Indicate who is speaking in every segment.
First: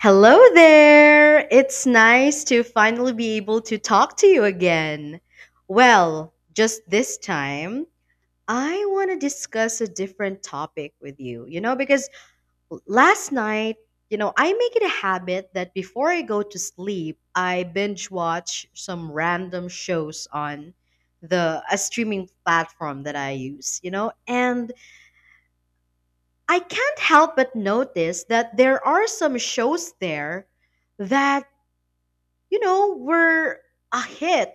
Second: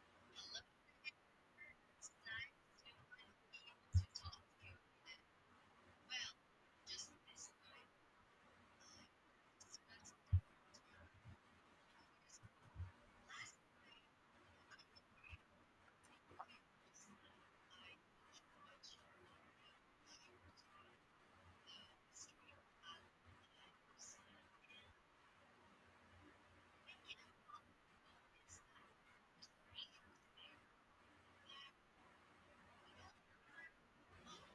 Speaker 1: Hello there! It's nice to finally be able to talk to you again. Well, just this time, I want to discuss a different topic with you. Because last night, I make it a habit that before I go to sleep, I binge watch some random shows on the a streaming platform that I use, and I can't help but notice that there are some shows there that were a hit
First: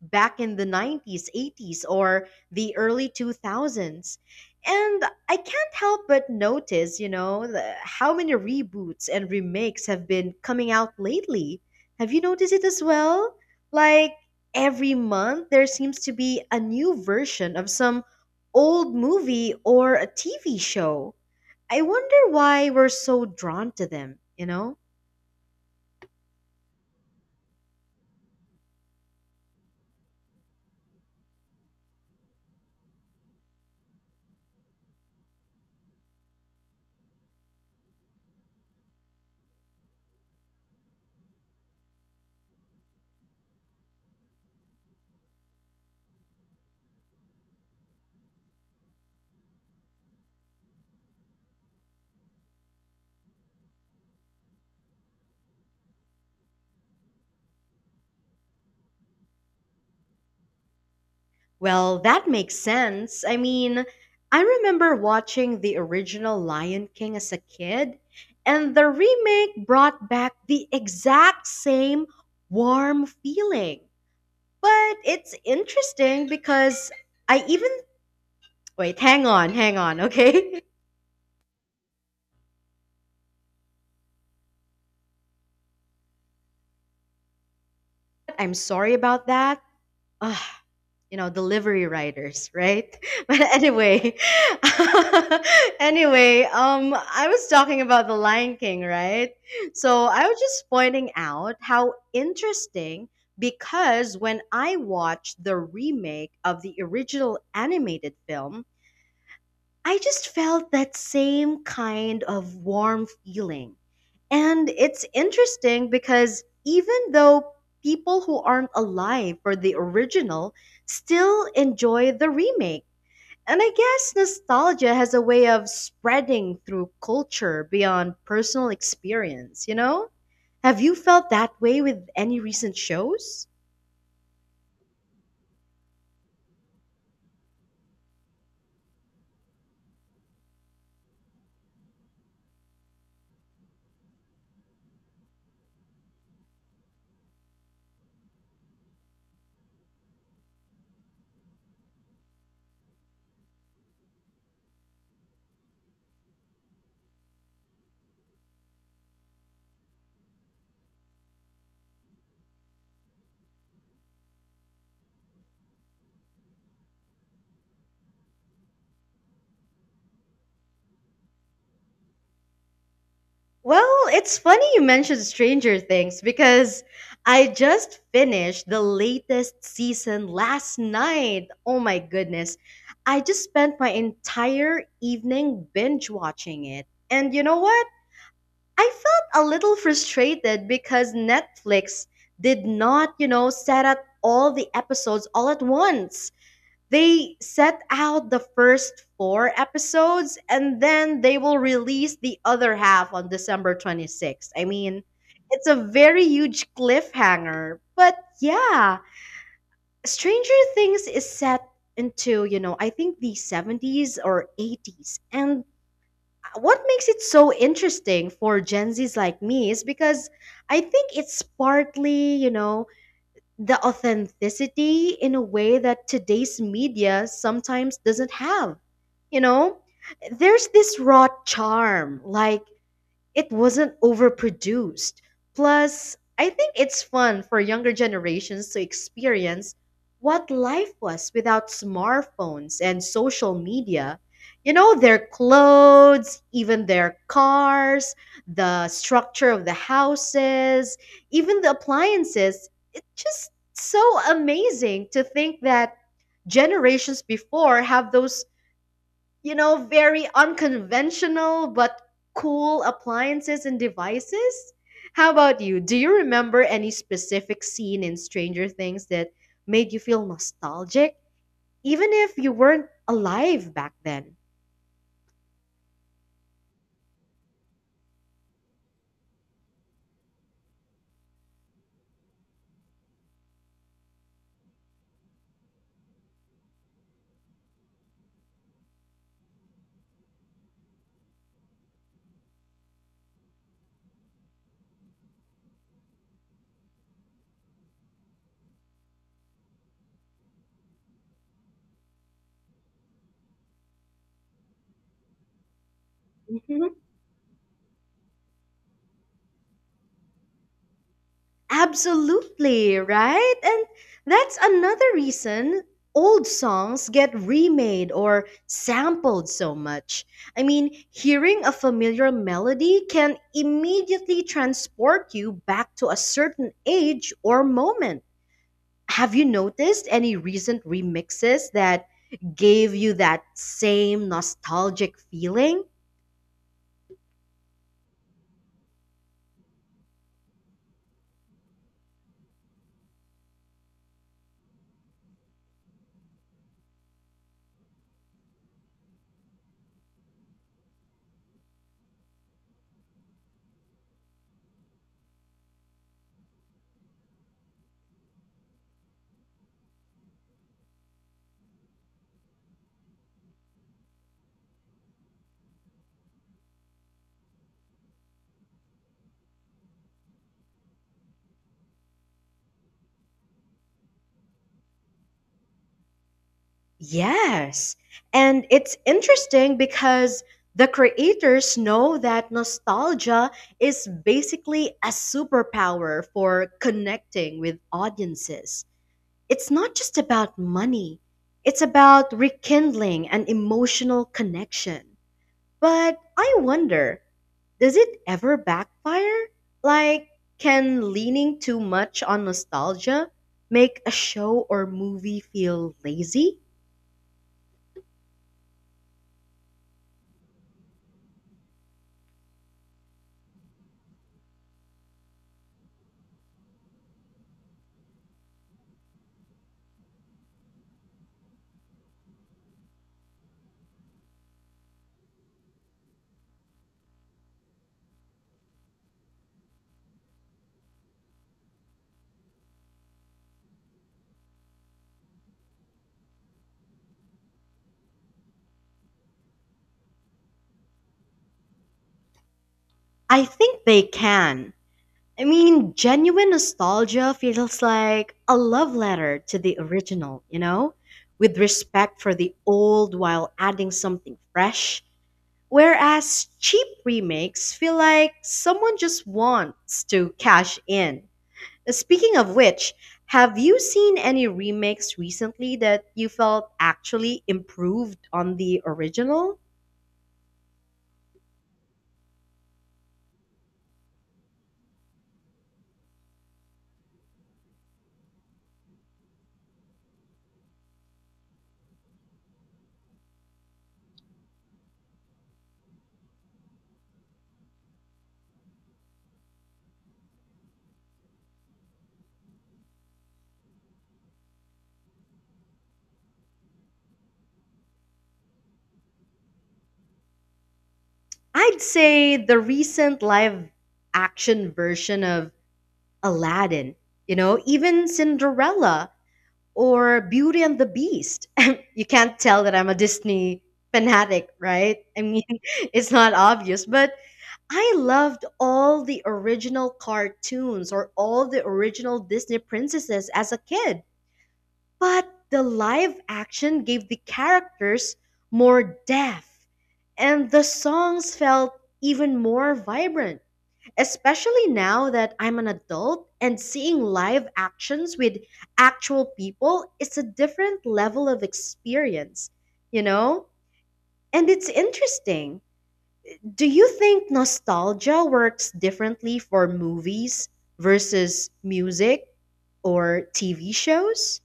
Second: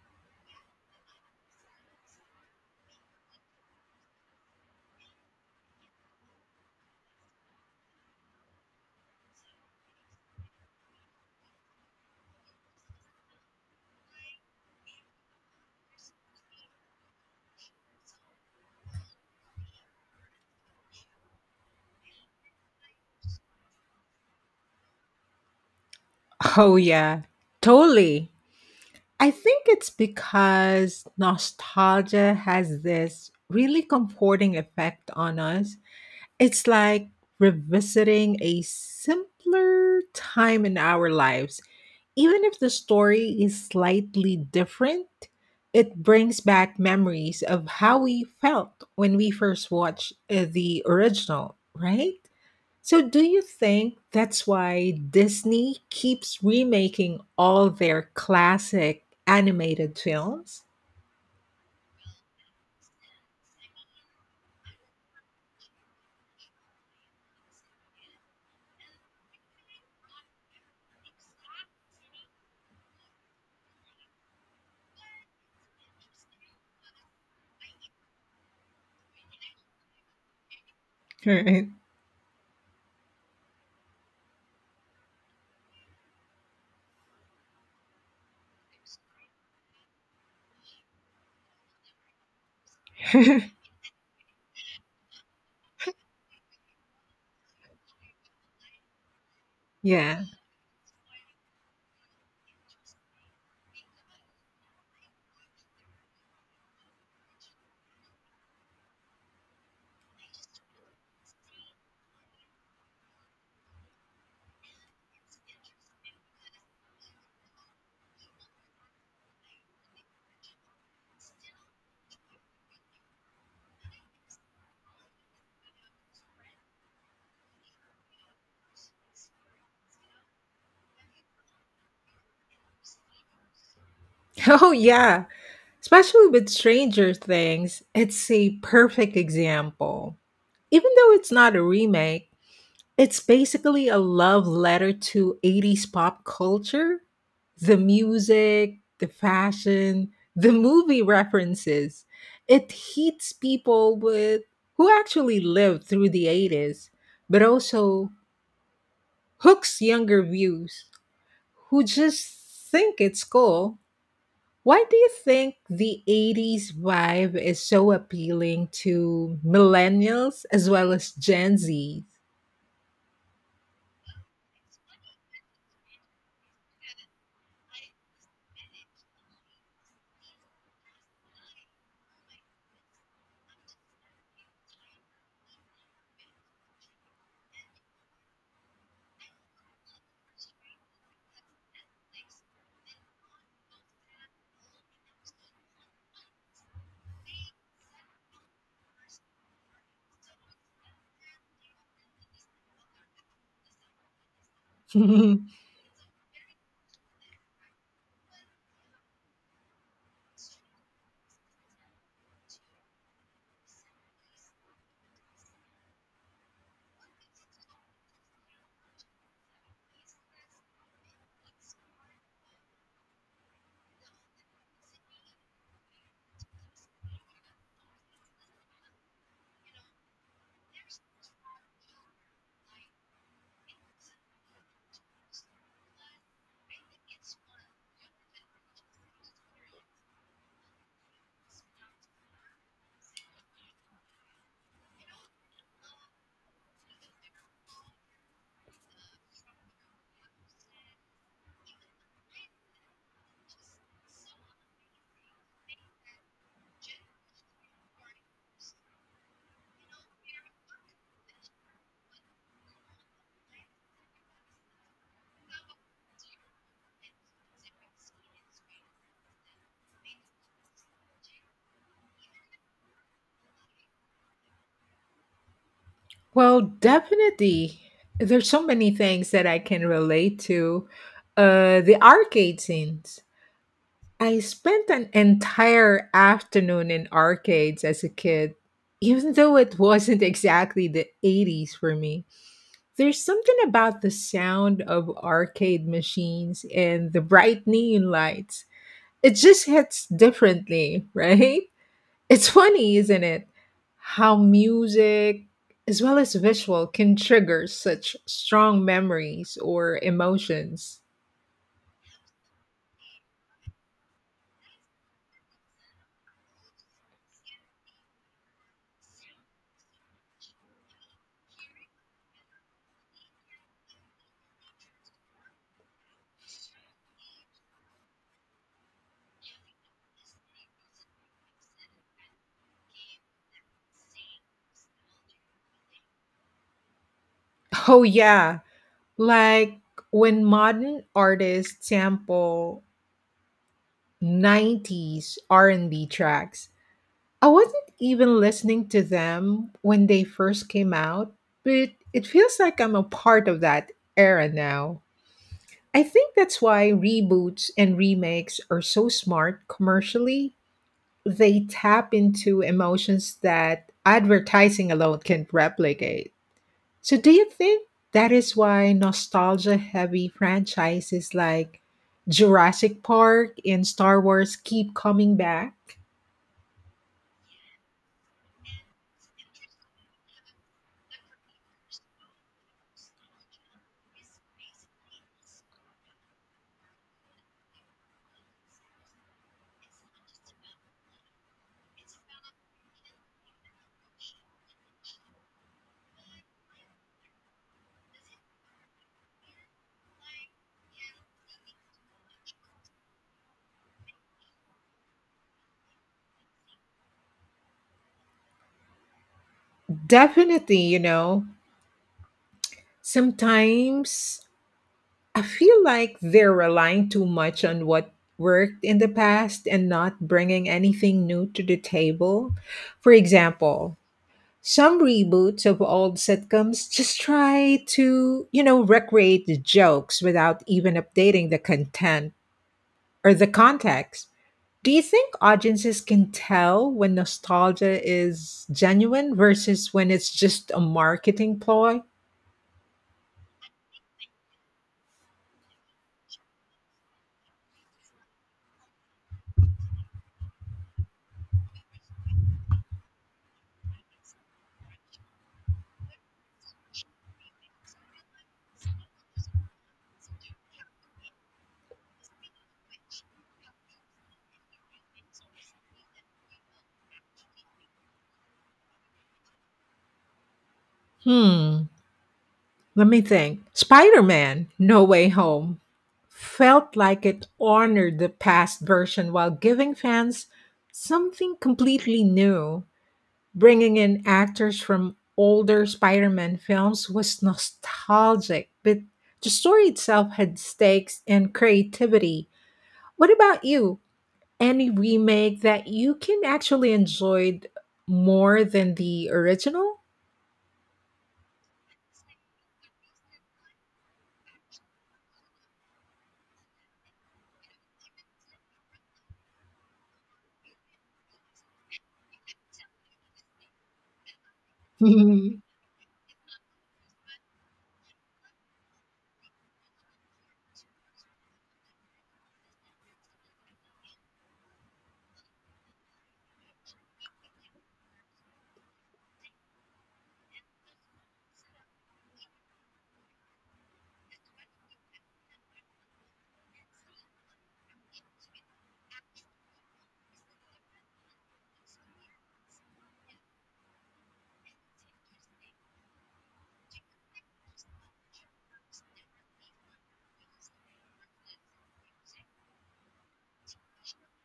Speaker 1: back in the 90s, 80s, or the early 2000s. And I can't help but notice, how many reboots and remakes have been coming out lately. Have you noticed it as well? Like every month, there seems to be a new version of some old movie or a TV show. I wonder why we're so drawn to them, you know?
Speaker 2: Oh, yeah, totally. I think it's because nostalgia has this really comforting effect on us. It's like revisiting a simpler time in our lives. Even if the story is slightly different, it brings back memories of how we felt when we first watched the original, right? So, do you think that's why Disney keeps remaking all their classic animated films?
Speaker 1: Well, that makes sense. I mean, I remember watching the original Lion King as a kid, and the remake brought back the exact same warm feeling. But it's interesting because I even. Wait, hang on, hang on, okay?
Speaker 2: Right.
Speaker 1: I'm sorry about that. Ugh, delivery riders, right? But anyway, anyway, I was talking about the Lion King, right? So
Speaker 2: yeah.
Speaker 1: I was just pointing out how interesting, because when I watched the remake of the original animated film, I just felt that same kind of warm feeling. And it's interesting because even though people who aren't alive for the original still enjoy the remake. And I guess nostalgia has a way of spreading through culture beyond personal experience, you know? Have you felt that way with any recent shows?
Speaker 2: Oh, yeah. Especially with Stranger Things, it's a perfect example. Even though it's not a remake, it's basically a love letter to 80's pop culture. The music, the fashion, the movie references. It hits people with who actually lived through the 80s, but also hooks younger views who just think it's cool. Why do you think the 80s vibe is so appealing to millennials as well as Gen Z?
Speaker 1: Well, it's funny you mentioned Stranger Things, because I just finished the latest season last night. Oh my goodness. I just spent my entire evening binge watching it. And you know what? I felt a little frustrated because Netflix did not, set up all the episodes all at once. They set out the first four episodes and then they will release the other half on December 26th. I mean, it's a very huge cliffhanger. But yeah, Stranger Things is set into, I think, the 70s or 80s. And what makes it so interesting for Gen Zs like me is because I think it's partly, the authenticity in a way that today's media sometimes doesn't have. You know, there's this raw charm, like it wasn't overproduced. Plus, I think it's fun for younger generations to experience what life was without smartphones and social media. Their clothes, even their cars, the structure of the houses, even the appliances. It's just so amazing to think that generations before have those, very unconventional but cool appliances and devices. How about you? Do you remember any specific scene in Stranger Things that made you feel nostalgic, even if you weren't alive back then?
Speaker 2: Well, definitely. There's so many things that I can relate to. The arcade scenes. I spent an entire afternoon in arcades as a kid, even though it wasn't exactly the 80s for me. There's something about the sound of arcade machines and the bright neon lights. It just hits differently, right? It's funny, isn't it? How music, as well as visual, can trigger such strong memories or emotions.
Speaker 1: Absolutely, right? And that's another reason old songs get remade or sampled so much. I mean, hearing a familiar melody can immediately transport you back to a certain age or moment. Have you noticed any recent remixes that gave you that same nostalgic feeling?
Speaker 2: Oh, yeah. Like when modern artists sample 90s R&B tracks. I wasn't even listening to them when they first came out, but it feels like I'm a part of that era now. I think that's why reboots and remakes are so smart commercially, they tap into emotions that advertising alone can replicate. So, do you think that is why nostalgia heavy franchises like Jurassic Park and Star Wars keep coming back?
Speaker 1: Yes. And it's interesting because the creators know that nostalgia is basically a superpower for connecting with audiences. It's not just about money, it's about rekindling an emotional connection. But I wonder, does it ever backfire? Like, can leaning too much on nostalgia make a show or movie feel lazy?
Speaker 2: Definitely, you know, sometimes I feel like they're relying too much on what worked in the past and not bringing anything new to the table. For example, some reboots of old sitcoms just try to, you know, recreate the jokes without even updating the content or the context. Do you think audiences can tell when nostalgia is genuine versus when it's just a marketing ploy?
Speaker 1: I think they can. I mean, genuine nostalgia feels like a love letter to the original, you know? With respect for the old while adding something fresh. Whereas cheap remakes feel like someone just wants to cash in. Speaking of which, have you seen any remakes recently that you felt actually improved on the original?
Speaker 2: Hmm, let me think. Spider Man No Way Home felt like it honored the past version while giving fans something completely new. Bringing in actors from older Spider Man films was nostalgic, but the story itself had stakes and creativity. What about you? Any remake that you can actually enjoy more than the original?
Speaker 1: I'd say the recent live action version of Aladdin, even Cinderella or Beauty and the Beast. You can't tell that I'm a Disney fanatic, right? I mean, it's not obvious, but I loved all the original cartoons or all the original Disney princesses as a kid. But the live action gave the characters more depth, and the songs felt even more vibrant. Especially now that I'm an adult and seeing live actions with actual people, it's a different level of experience, you know? And it's interesting, do you think nostalgia works differently for movies versus music or TV shows?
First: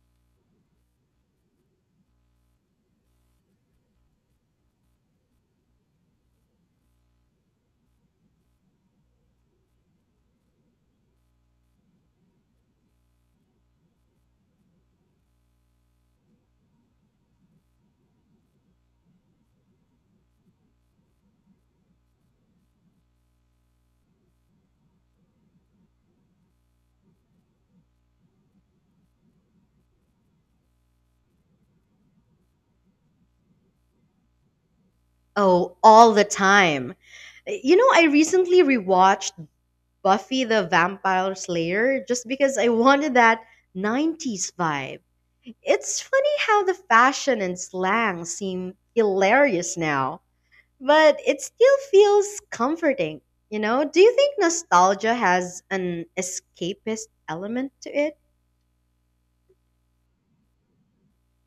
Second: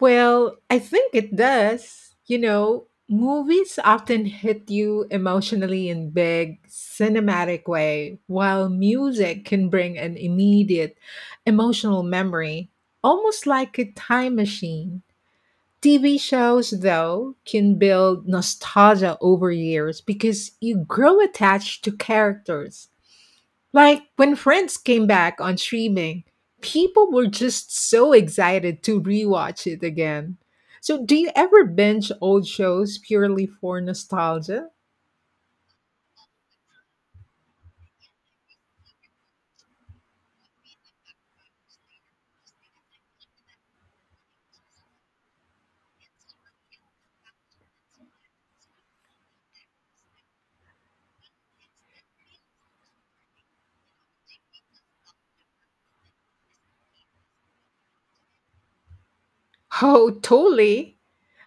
Speaker 2: Well, I think it does. You know, movies often hit you emotionally in big cinematic way, while music can bring an immediate emotional memory, almost like a time machine. TV shows, though, can build nostalgia over years because you grow attached to characters like when Friends came back on streaming, people were just so excited to rewatch it again. So, do you ever binge old shows purely for nostalgia?
Speaker 1: Oh, all the time. You know, I recently rewatched Buffy the Vampire Slayer just because I wanted that 90s vibe. It's funny how the fashion and slang seem hilarious now, but it still feels comforting. Do you think nostalgia has an escapist element to it?
Speaker 2: Oh, totally.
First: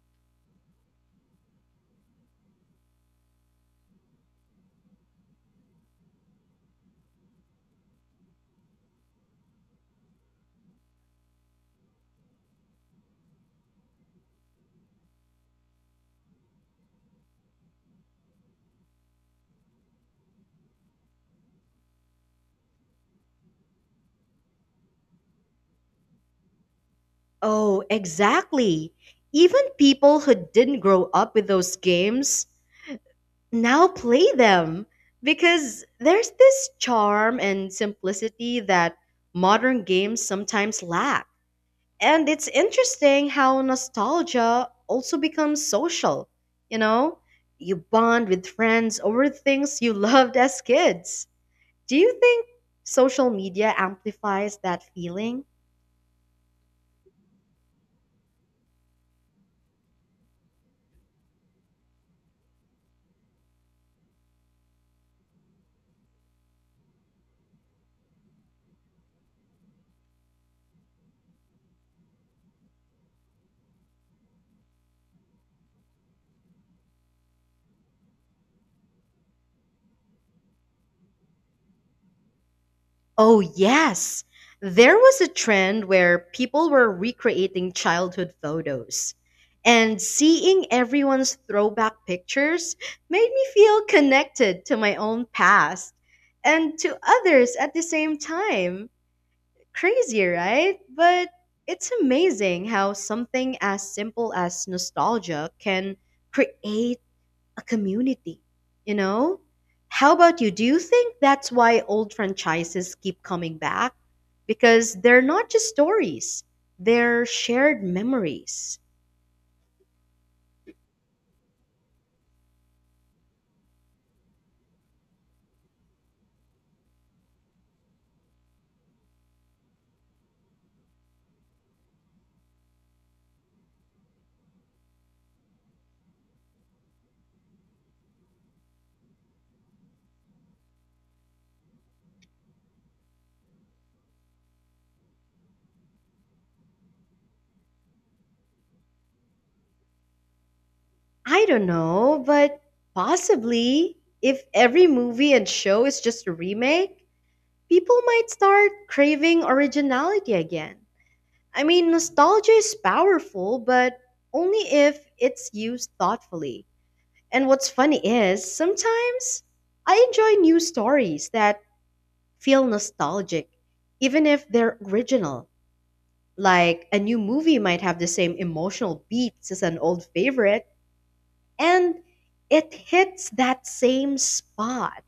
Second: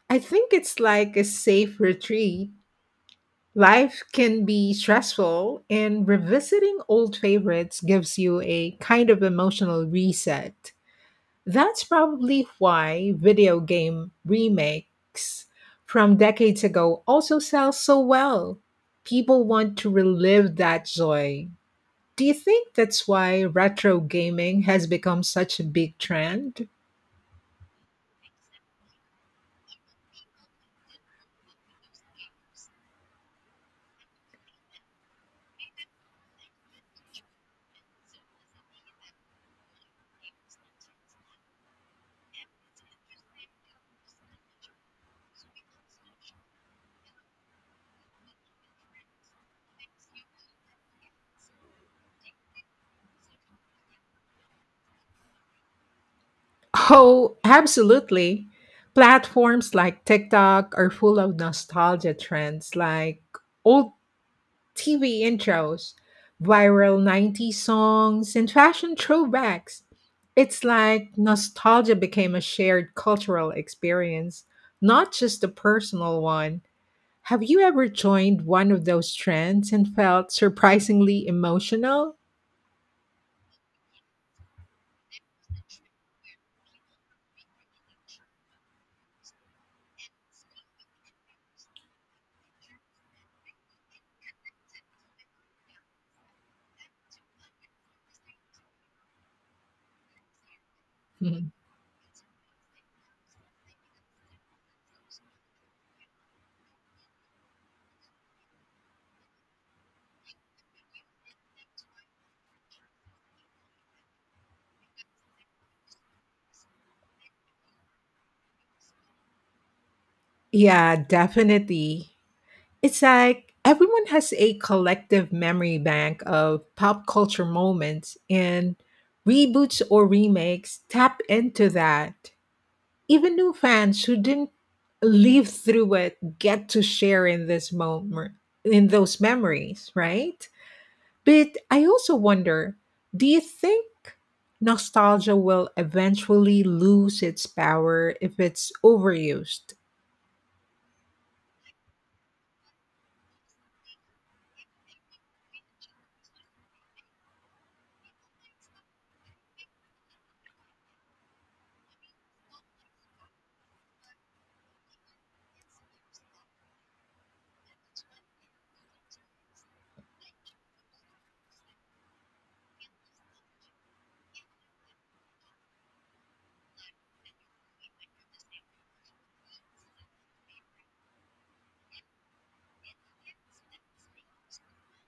Speaker 2: I think it's like a safe retreat. Life can be stressful, and revisiting old favorites gives you a kind of emotional reset. That's probably why video game remakes from decades ago also sell so well. People want to relive that joy. Do you think that's why retro gaming has become such a big trend?
Speaker 1: Oh, exactly. Even people who didn't grow up with those games now play them because there's this charm and simplicity that modern games sometimes lack. And it's interesting how nostalgia also becomes social. You know, you bond with friends over things you loved as kids. Do you think social media amplifies that feeling?
Speaker 2: Oh, absolutely. Platforms like TikTok are full of nostalgia trends like old TV intros, viral 90s songs, and fashion throwbacks. It's like nostalgia became a shared cultural experience, not just a personal one. Have you ever joined one of those trends and felt surprisingly emotional?
Speaker 1: Oh, yes. There was a trend where people were recreating childhood photos. And seeing everyone's throwback pictures made me feel connected to my own past and to others at the same time. Crazy, right? But
Speaker 2: Mhm.
Speaker 1: it's amazing how something as simple as nostalgia can create a community, you know? How about you? Do you think that's why old franchises keep coming back? Because they're not just stories, they're shared memories.
Speaker 2: Yeah, definitely. It's like everyone has a collective memory bank of pop culture moments, and reboots or remakes tap into that. Even new fans who didn't live through it get to share in this moment, in those memories, right? But I also wonder, do you think nostalgia will eventually lose its power if it's overused?
Speaker 1: I don't know, but possibly if every movie and show is just a remake, people might start craving originality again. I mean, nostalgia is powerful, but only if it's used thoughtfully. And what's funny is, sometimes I enjoy new stories that feel nostalgic, even if they're original. Like, a new movie might have the same emotional beats as an old favorite, and it hits that same spot.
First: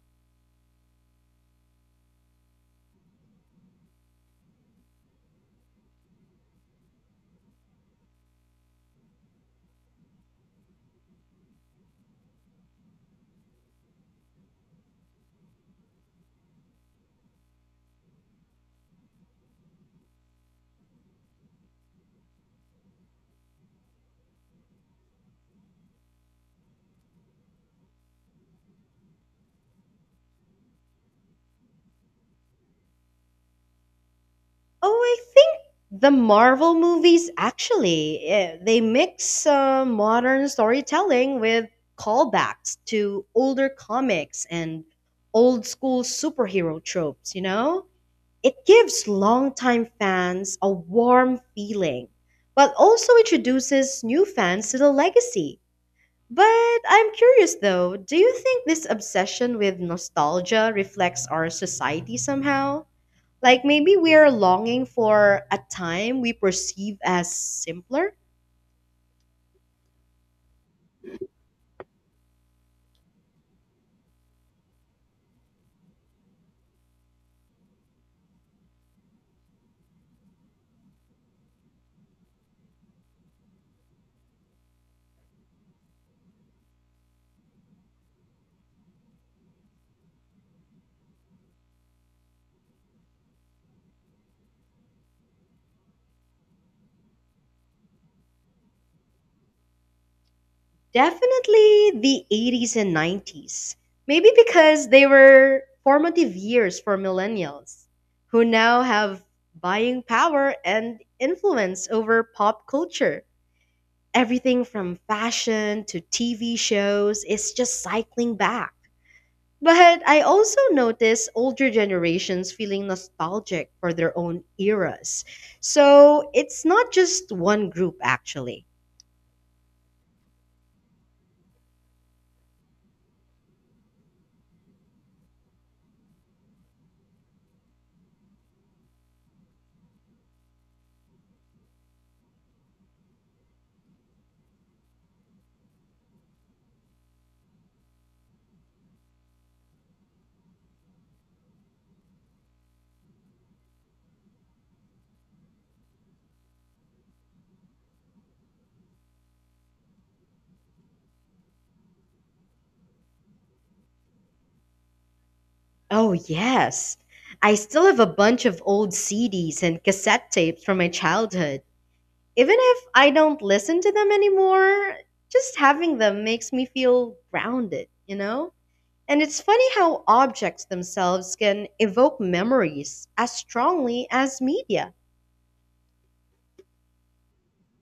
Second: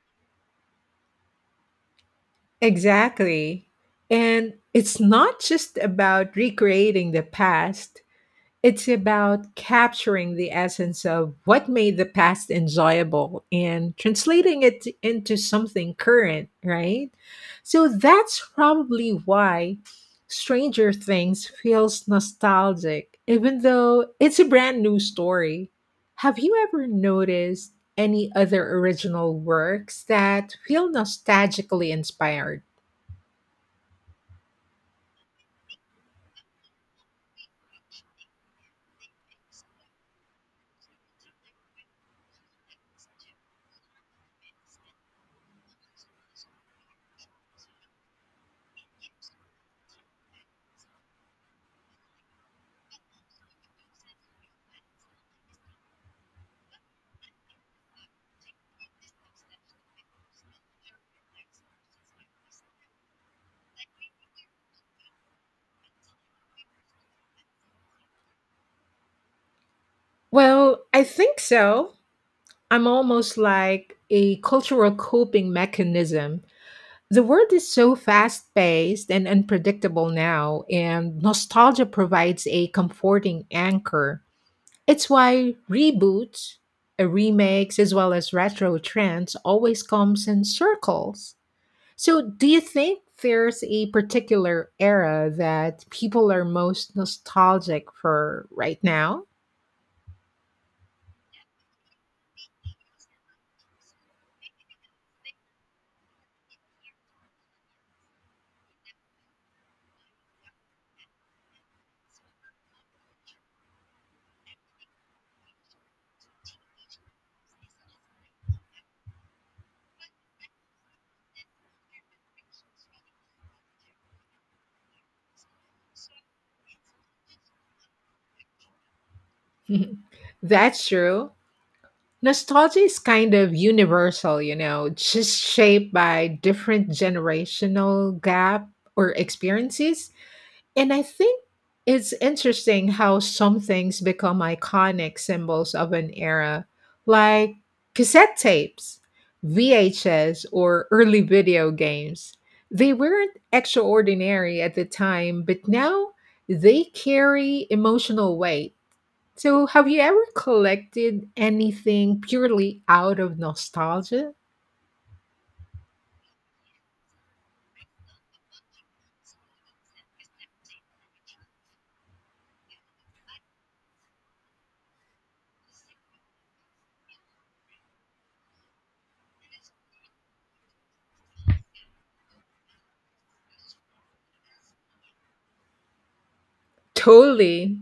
Speaker 2: Exactly. And it's not just about recreating the past, it's about capturing the essence of what made the past enjoyable and translating it into something current, right? So that's probably why Stranger Things feels nostalgic, even though it's a brand new story. Have you ever noticed any other original works that feel nostalgically inspired?
Speaker 1: Oh, I think the Marvel movies actually, they mix, modern storytelling with callbacks to older comics and old school superhero tropes, you know? It gives longtime fans a warm feeling, but also introduces new fans to the legacy. But I'm curious though, do you think this obsession with nostalgia reflects our society somehow? Like maybe we're longing for a time we perceive as simpler.
Speaker 2: Well, I think so. I'm almost like a cultural coping mechanism. The world is so fast paced and unpredictable now, and nostalgia provides a comforting anchor. It's why reboots, remakes, as well as retro trends always comes in circles. So, do you think there's a particular era that people are most nostalgic for right now?
Speaker 1: Definitely the 80s and 90s. Maybe because they were formative years for millennials, who now have buying power and influence over pop culture. Everything from fashion to TV shows is just cycling back. But I also notice older generations feeling nostalgic for their own eras. So it's not just one group, actually.
Speaker 2: That's true. Nostalgia is kind of universal, you know, just shaped by different generational gap or experiences. And I think it's interesting how some things become iconic symbols of an era, like cassette tapes, VHS, or early video games. They weren't extraordinary at the time, but now they carry emotional weight. So, have you ever collected anything purely out of nostalgia?
Speaker 1: Oh, yes. I still have a bunch of old CDs and cassette tapes from my childhood. Even if I don't listen to them anymore, just having them makes me feel grounded, you know? And it's funny how objects themselves can evoke memories as strongly as media.
Speaker 2: Totally.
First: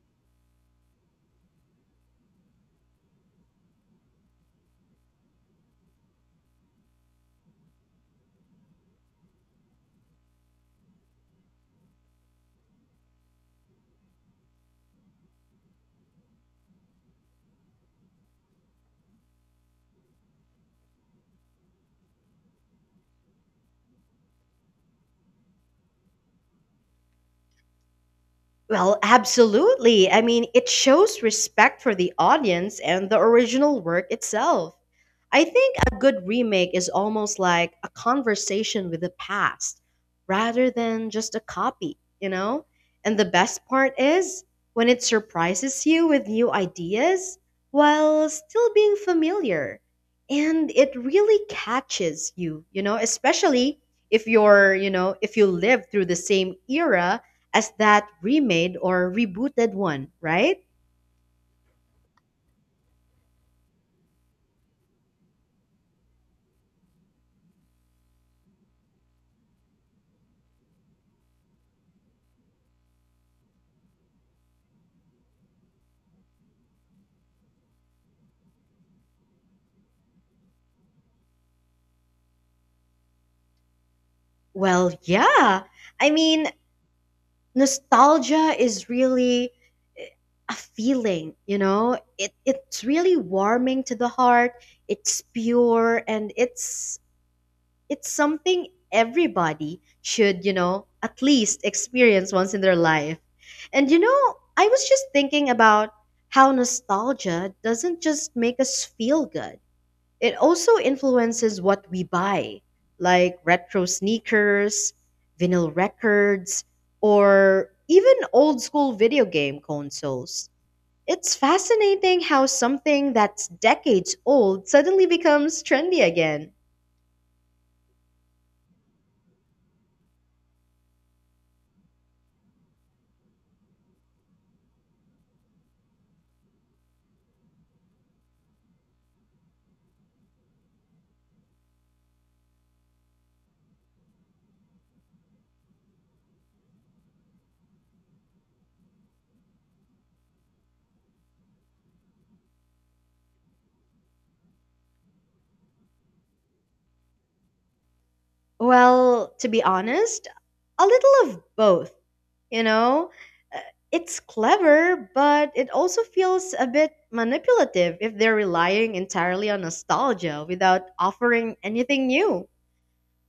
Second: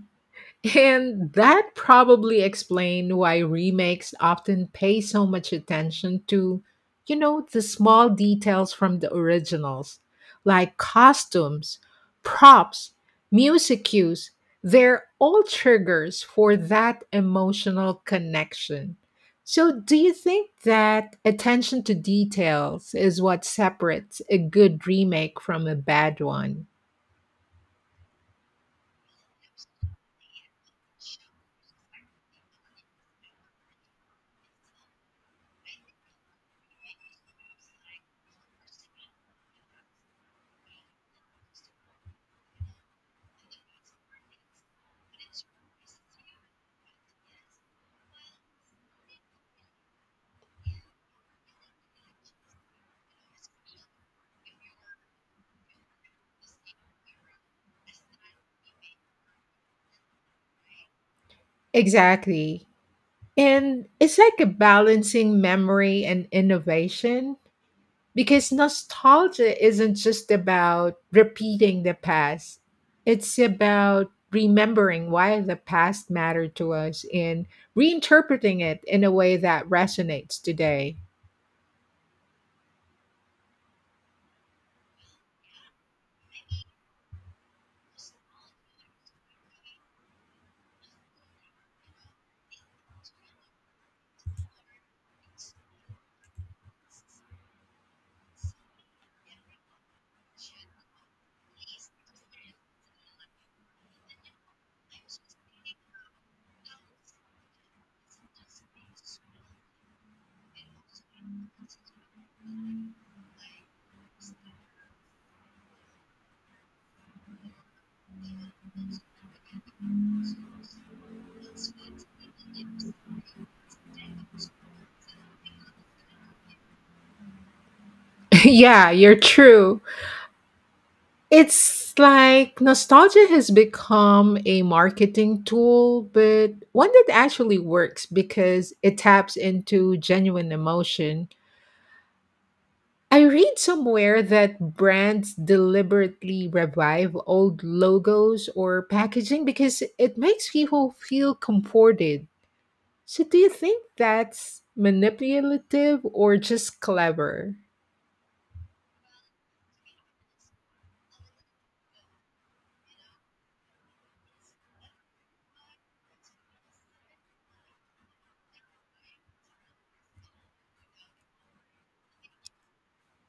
Speaker 2: And that probably explained why remakes often pay so much attention to, you know, the small details from the originals, like costumes, props, music cues. They're all triggers for that emotional connection. So, do you think that attention to details is what separates a good remake from a bad one?
Speaker 1: Well, absolutely. I mean, it shows respect for the audience and the original work itself. I think a good remake is almost like a conversation with the past rather than just a copy, you know? And the best part is when it surprises you with new ideas while still being familiar. And it really catches you, especially if you're, if you live through the same era as that remade or rebooted one, right?
Speaker 2: Exactly. And it's like a balancing memory and innovation. Because nostalgia isn't just about repeating the past, it's about remembering why the past mattered to us and reinterpreting it in a way that resonates today.
Speaker 1: Well, yeah. I mean, nostalgia is really, eh, a feeling, you know? It's really warming to the heart. It's pure and it's something everybody should, at least experience once in their life. And I was just thinking about how nostalgia doesn't just make us feel good. It also influences what we buy, like retro sneakers, vinyl records, or even old school video game consoles. It's fascinating how something that's decades old suddenly becomes trendy again.
Speaker 2: Yeah, you're true. It's like nostalgia has become a marketing tool, but one that actually works because it taps into genuine emotion. I read somewhere that brands deliberately revive old logos or packaging because it makes people feel comforted. So, do you think that's manipulative or just clever?
Speaker 1: Well, to be honest, a little of both. you know Uh, it's clever, but it also feels a bit manipulative if they're relying entirely on nostalgia without offering anything new.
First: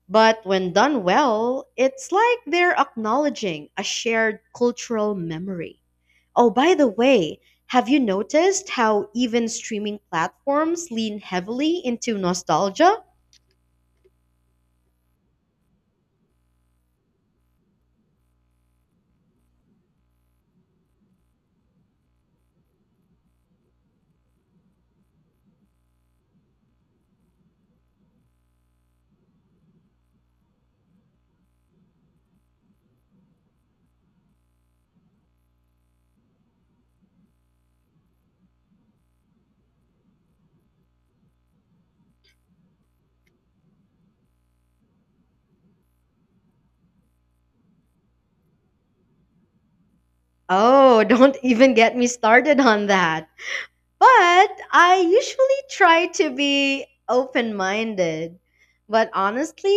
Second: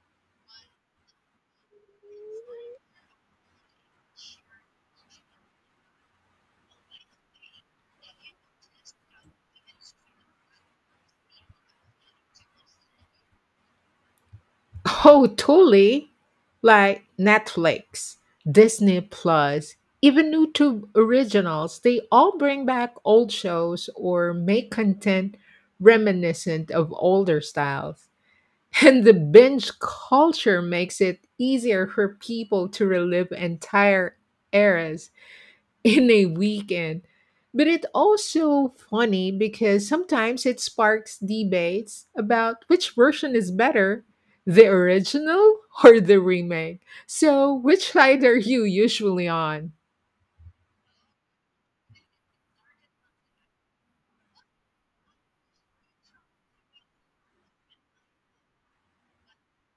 Speaker 1: But when done well, it's like they're acknowledging a shared cultural memory. Oh, by the way, have you noticed how even streaming platforms lean heavily into nostalgia?
Speaker 2: Oh, totally. Like Netflix, Disney Plus, even YouTube originals, they all bring back old shows or make content reminiscent of older styles. And the binge culture makes it easier for people to relive entire eras in a weekend. But it's also funny because sometimes it sparks debates about which version is better, the original or the remake. So, which side are you usually on?
Speaker 1: Oh, don't even get me started on that. But I usually try to be open minded. But honestly,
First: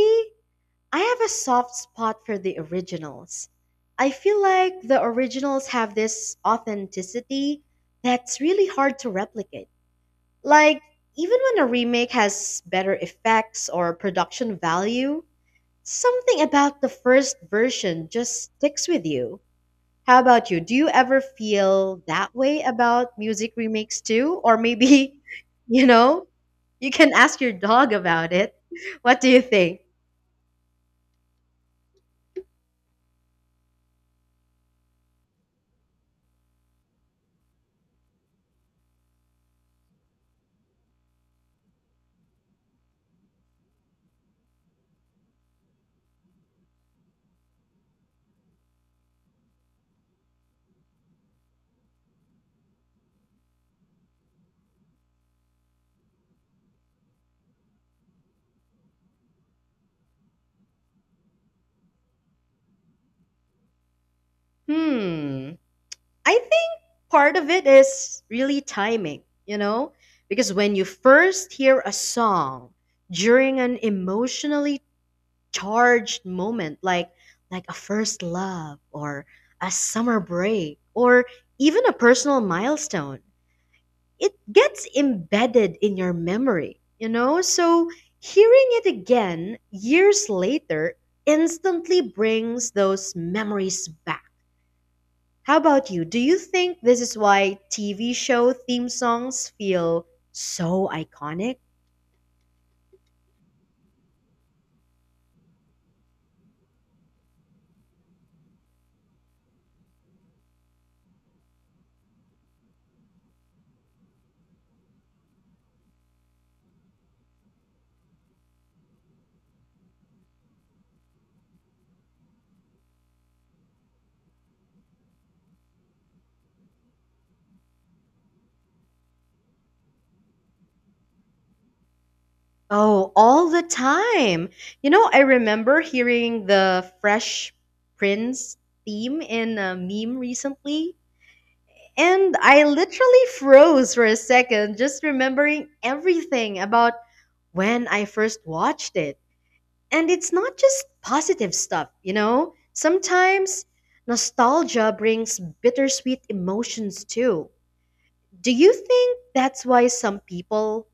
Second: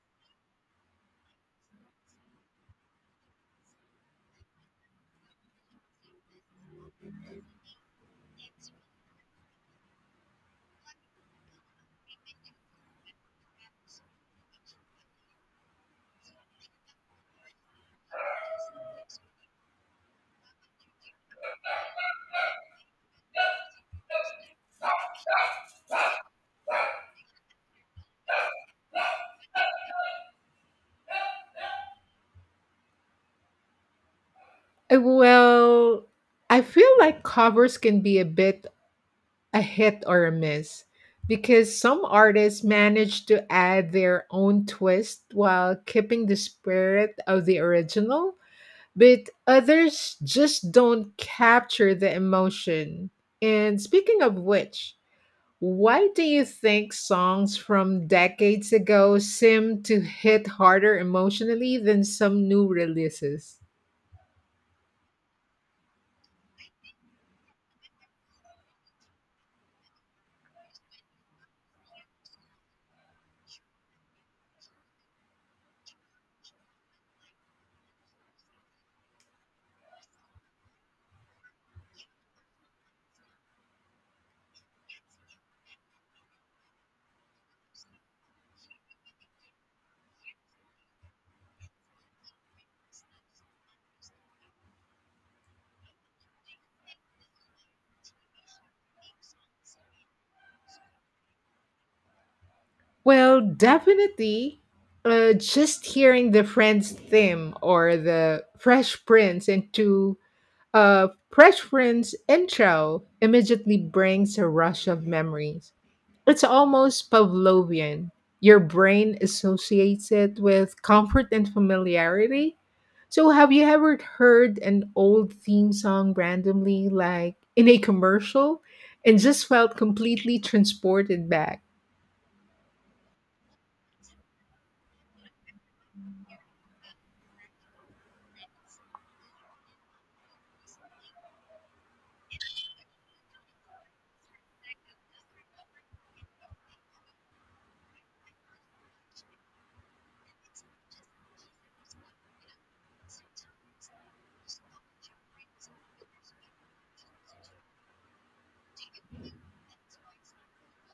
Speaker 1: I have a soft spot for the originals. I feel like the originals have this authenticity that's really hard to replicate. Like, even when a remake has better effects or production value, something about the first version just sticks with you. How about you? Do you ever feel that way about music remakes too? Or maybe, you know, you can ask your dog about it. What do you think?
Speaker 2: Well, I feel like covers can be a bit, a hit or a miss, because some artists manage to add their own twist while keeping the spirit of the original, but others just don't capture the emotion. And speaking of which, why do you think songs from decades ago seem to hit harder emotionally than some new releases?
Speaker 1: Hmm. I think part of it is really timing, you know? Because when you first hear a song during an emotionally charged moment, like a first love or a summer break or even a personal milestone, it gets embedded in your memory, you know? So hearing it again years later instantly brings those memories back. How about you? Do you think this is why TV show theme songs feel so iconic?
Speaker 2: Well, definitely. Just hearing the Friends theme or the Fresh Prince intro immediately brings a rush of memories. It's almost Pavlovian. Your brain associates it with comfort and familiarity. So, have you ever heard an old theme song randomly, like in a commercial, and just felt completely transported back?
Speaker 1: Oh, all the time. You know, I remember hearing the Fresh Prince theme in a meme recently. And I literally froze for a second just remembering everything about when I first watched it. And it's not just positive stuff, you know? Sometimes nostalgia brings bittersweet emotions too. Do you think that's why some people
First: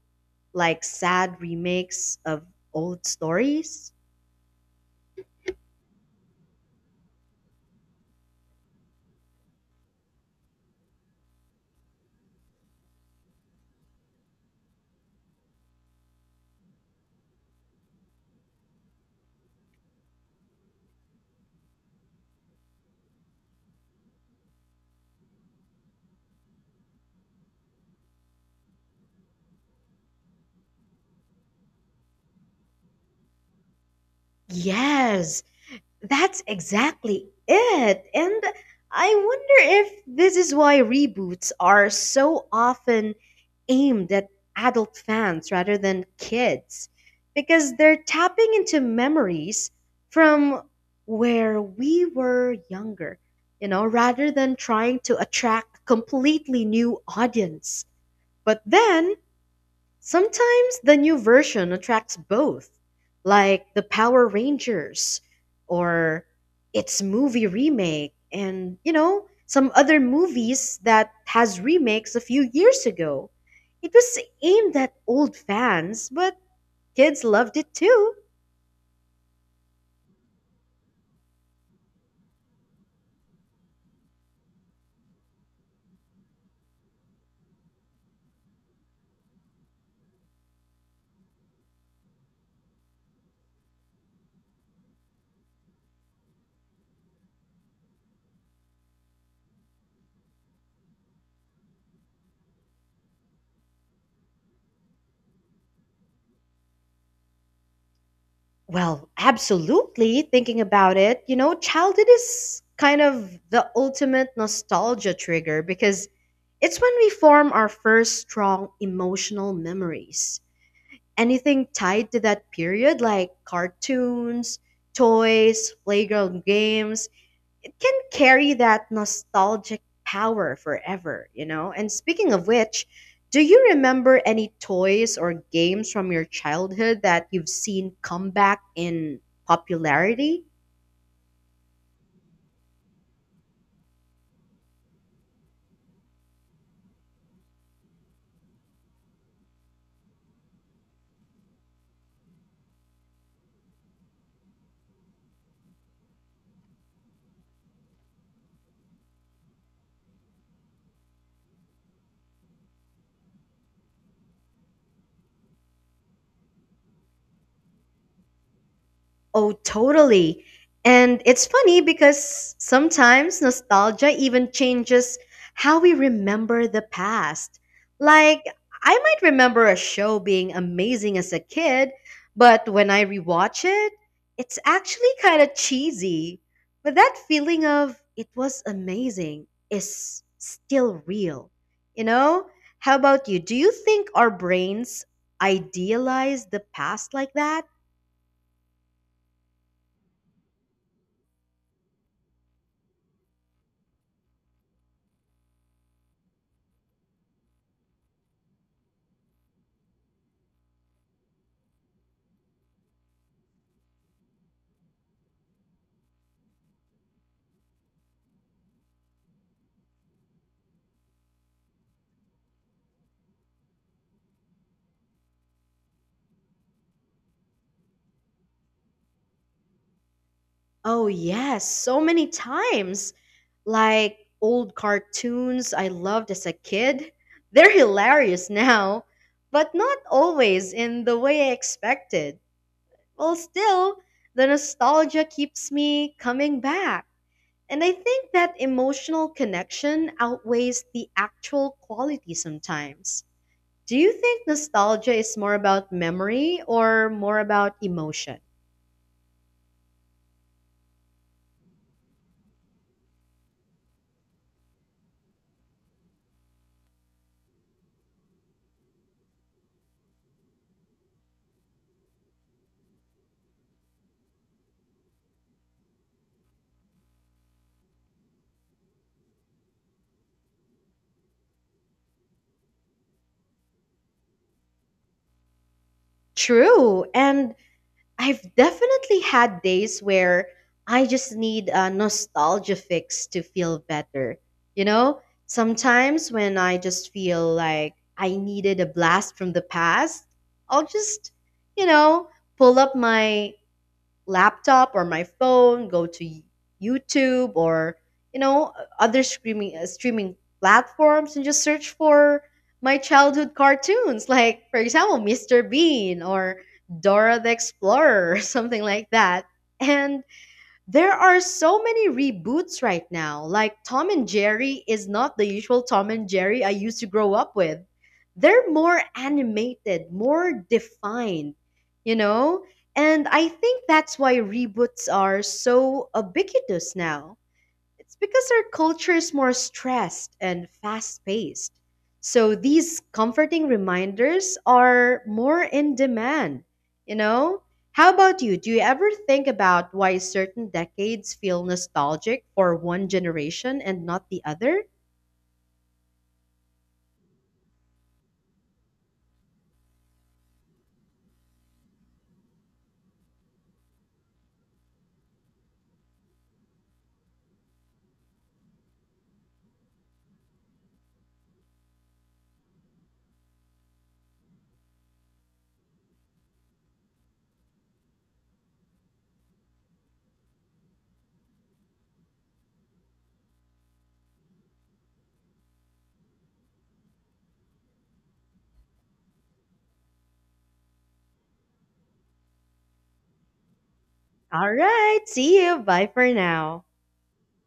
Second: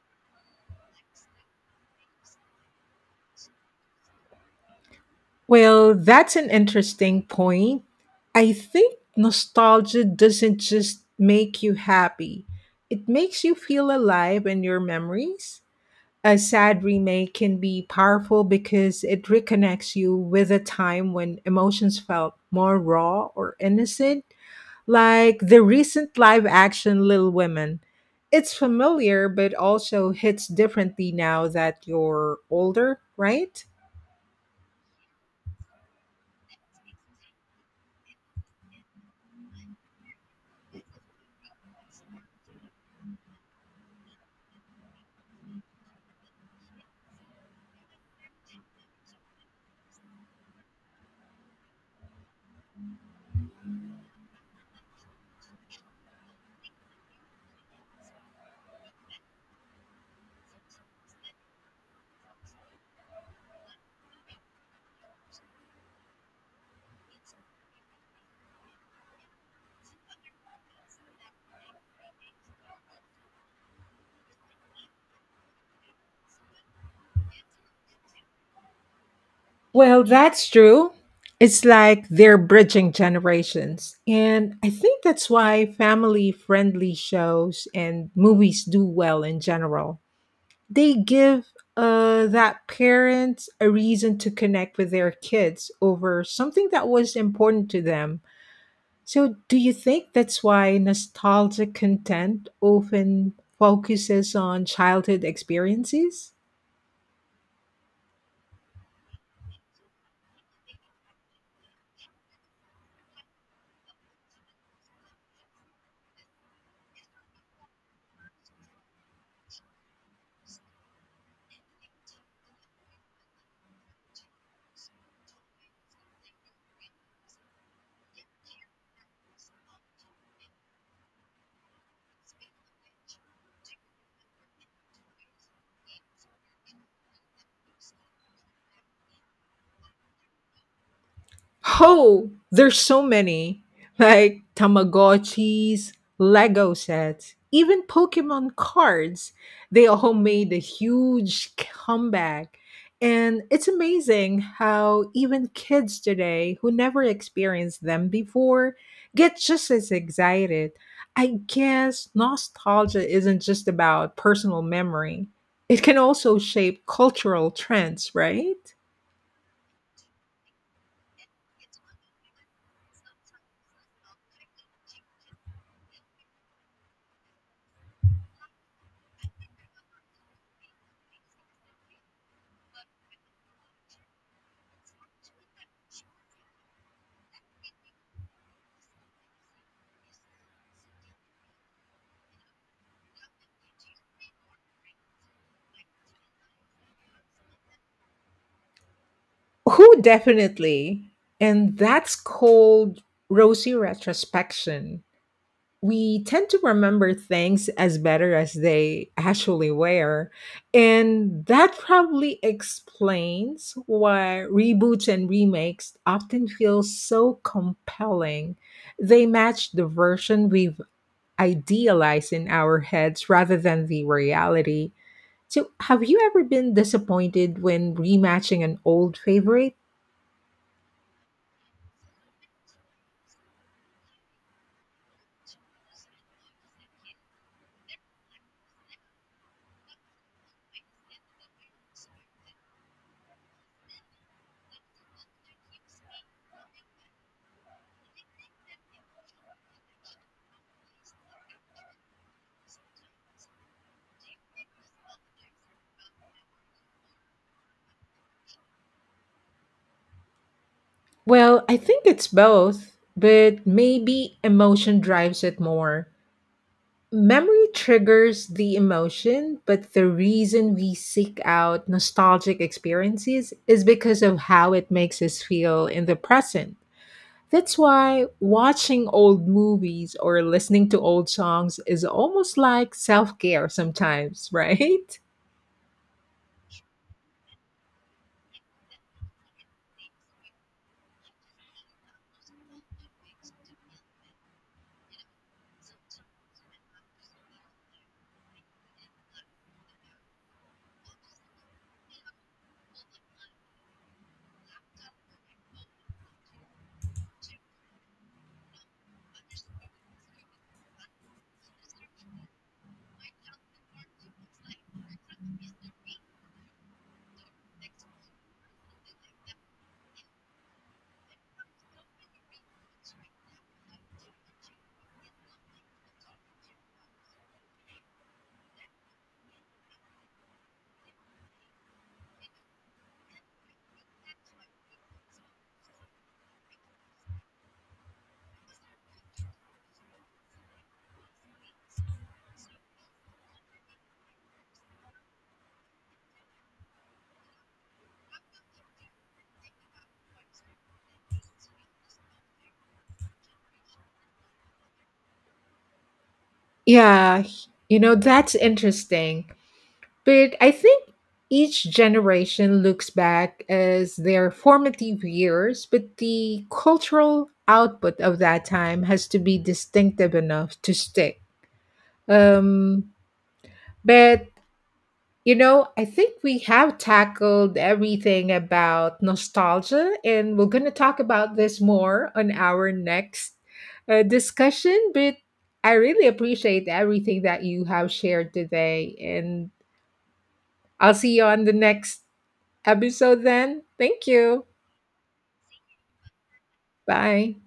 Speaker 1: like sad remakes of old stories?
Speaker 2: Well, that's an interesting point. I think nostalgia doesn't just make you happy, it makes you feel alive in your memories. A sad remake can be powerful because it reconnects you with a time when emotions felt more raw or innocent, like the recent live action Little Women. It's familiar, but also hits differently now that you're older, right?
Speaker 1: Yes, that's exactly it. And I wonder if this is why reboots are so often aimed at adult fans rather than kids, because they're tapping into memories from where we were younger, rather than trying to attract a completely new audience. But then sometimes the new version attracts both, like the Power Rangers or its movie remake, and, some other movies that has remakes a few years ago. It was aimed at old fans, but kids loved it too.
Speaker 2: Well, that's true. It's like they're bridging generations. And I think that's why family friendly shows and movies do well in general. They give that parent a reason to connect with their kids over something that was important to them. So, do you think that's why nostalgic content often focuses on childhood experiences?
Speaker 1: Well, absolutely. Thinking about it, you know, childhood is kind of the ultimate nostalgia trigger because it's when we form our first strong emotional memories. Anything tied to that period, like cartoons, toys, playground games, it can carry that nostalgic power forever, you know? And speaking of which, do you remember any toys or games from your childhood that you've seen come back in popularity?
Speaker 2: Oh, there's so many. Like Tamagotchis, Lego sets, even Pokemon cards. They all made a huge comeback. And it's amazing how even kids today who never experienced them before get just as excited. I guess nostalgia isn't just about personal memory, it can also shape cultural trends, right?
Speaker 1: Oh, totally. And it's funny because sometimes nostalgia even changes how we remember the past. Like, I might remember a show being amazing as a kid, but when I rewatch it, it's actually kind of cheesy. But that feeling of it was amazing is still real. You know? How about you? Do you think our brains idealize the past like that?
Speaker 2: Who definitely? And that's called rosy retrospection. We tend to remember things as better as they actually were. And that probably explains why reboots and remakes often feel so compelling. They match the version we've idealized in our heads rather than the reality. So, have you ever been disappointed when rematching an old favorite?
Speaker 1: Oh, yes, so many times. Like old cartoons I loved as a kid. They're hilarious now, but not always in the way I expected. Well, still, the nostalgia keeps me coming back. And I think that emotional connection outweighs the actual quality sometimes. Do you think nostalgia is more about memory or more about emotion?
Speaker 2: Well, I think it's both, but maybe emotion drives it more. Memory triggers the emotion, but the reason we seek out nostalgic experiences is because of how it makes us feel in the present. That's why watching old movies or listening to old songs is almost like self care sometimes, right?
Speaker 1: True. And I've definitely had days where I just need a nostalgia fix to feel better. You know, sometimes when I just feel like I needed a blast from the past, I'll just, you know, pull up my laptop or my phone, go to YouTube or you know other streaming platforms and just search for my childhood cartoons, like for example Mr. Bean or Dora the Explorer, or something like that. And there are so many reboots right now. Like Tom and Jerry is not the usual Tom and Jerry I used to grow up with. They're more animated, more defined, you know? And I think that's why reboots are so ubiquitous now. It's because our culture is more stressed and fast paced. So these comforting reminders are more in demand, you know? How about you? Do you ever think about why certain decades feel nostalgic for one generation and not the other?
Speaker 2: Yeah, you know, that's interesting. But I think each generation looks back as their formative years, but the cultural output of that time has to be distinctive enough to stick. Um, but you know, I think we have tackled everything about nostalgia, and we're going to talk about this more on our next discussion. But I really appreciate everything that you have shared today, and I'll see you on the next episode then. Thank you.
Speaker 1: All right, see you. Bye for now.
Speaker 2: Bye.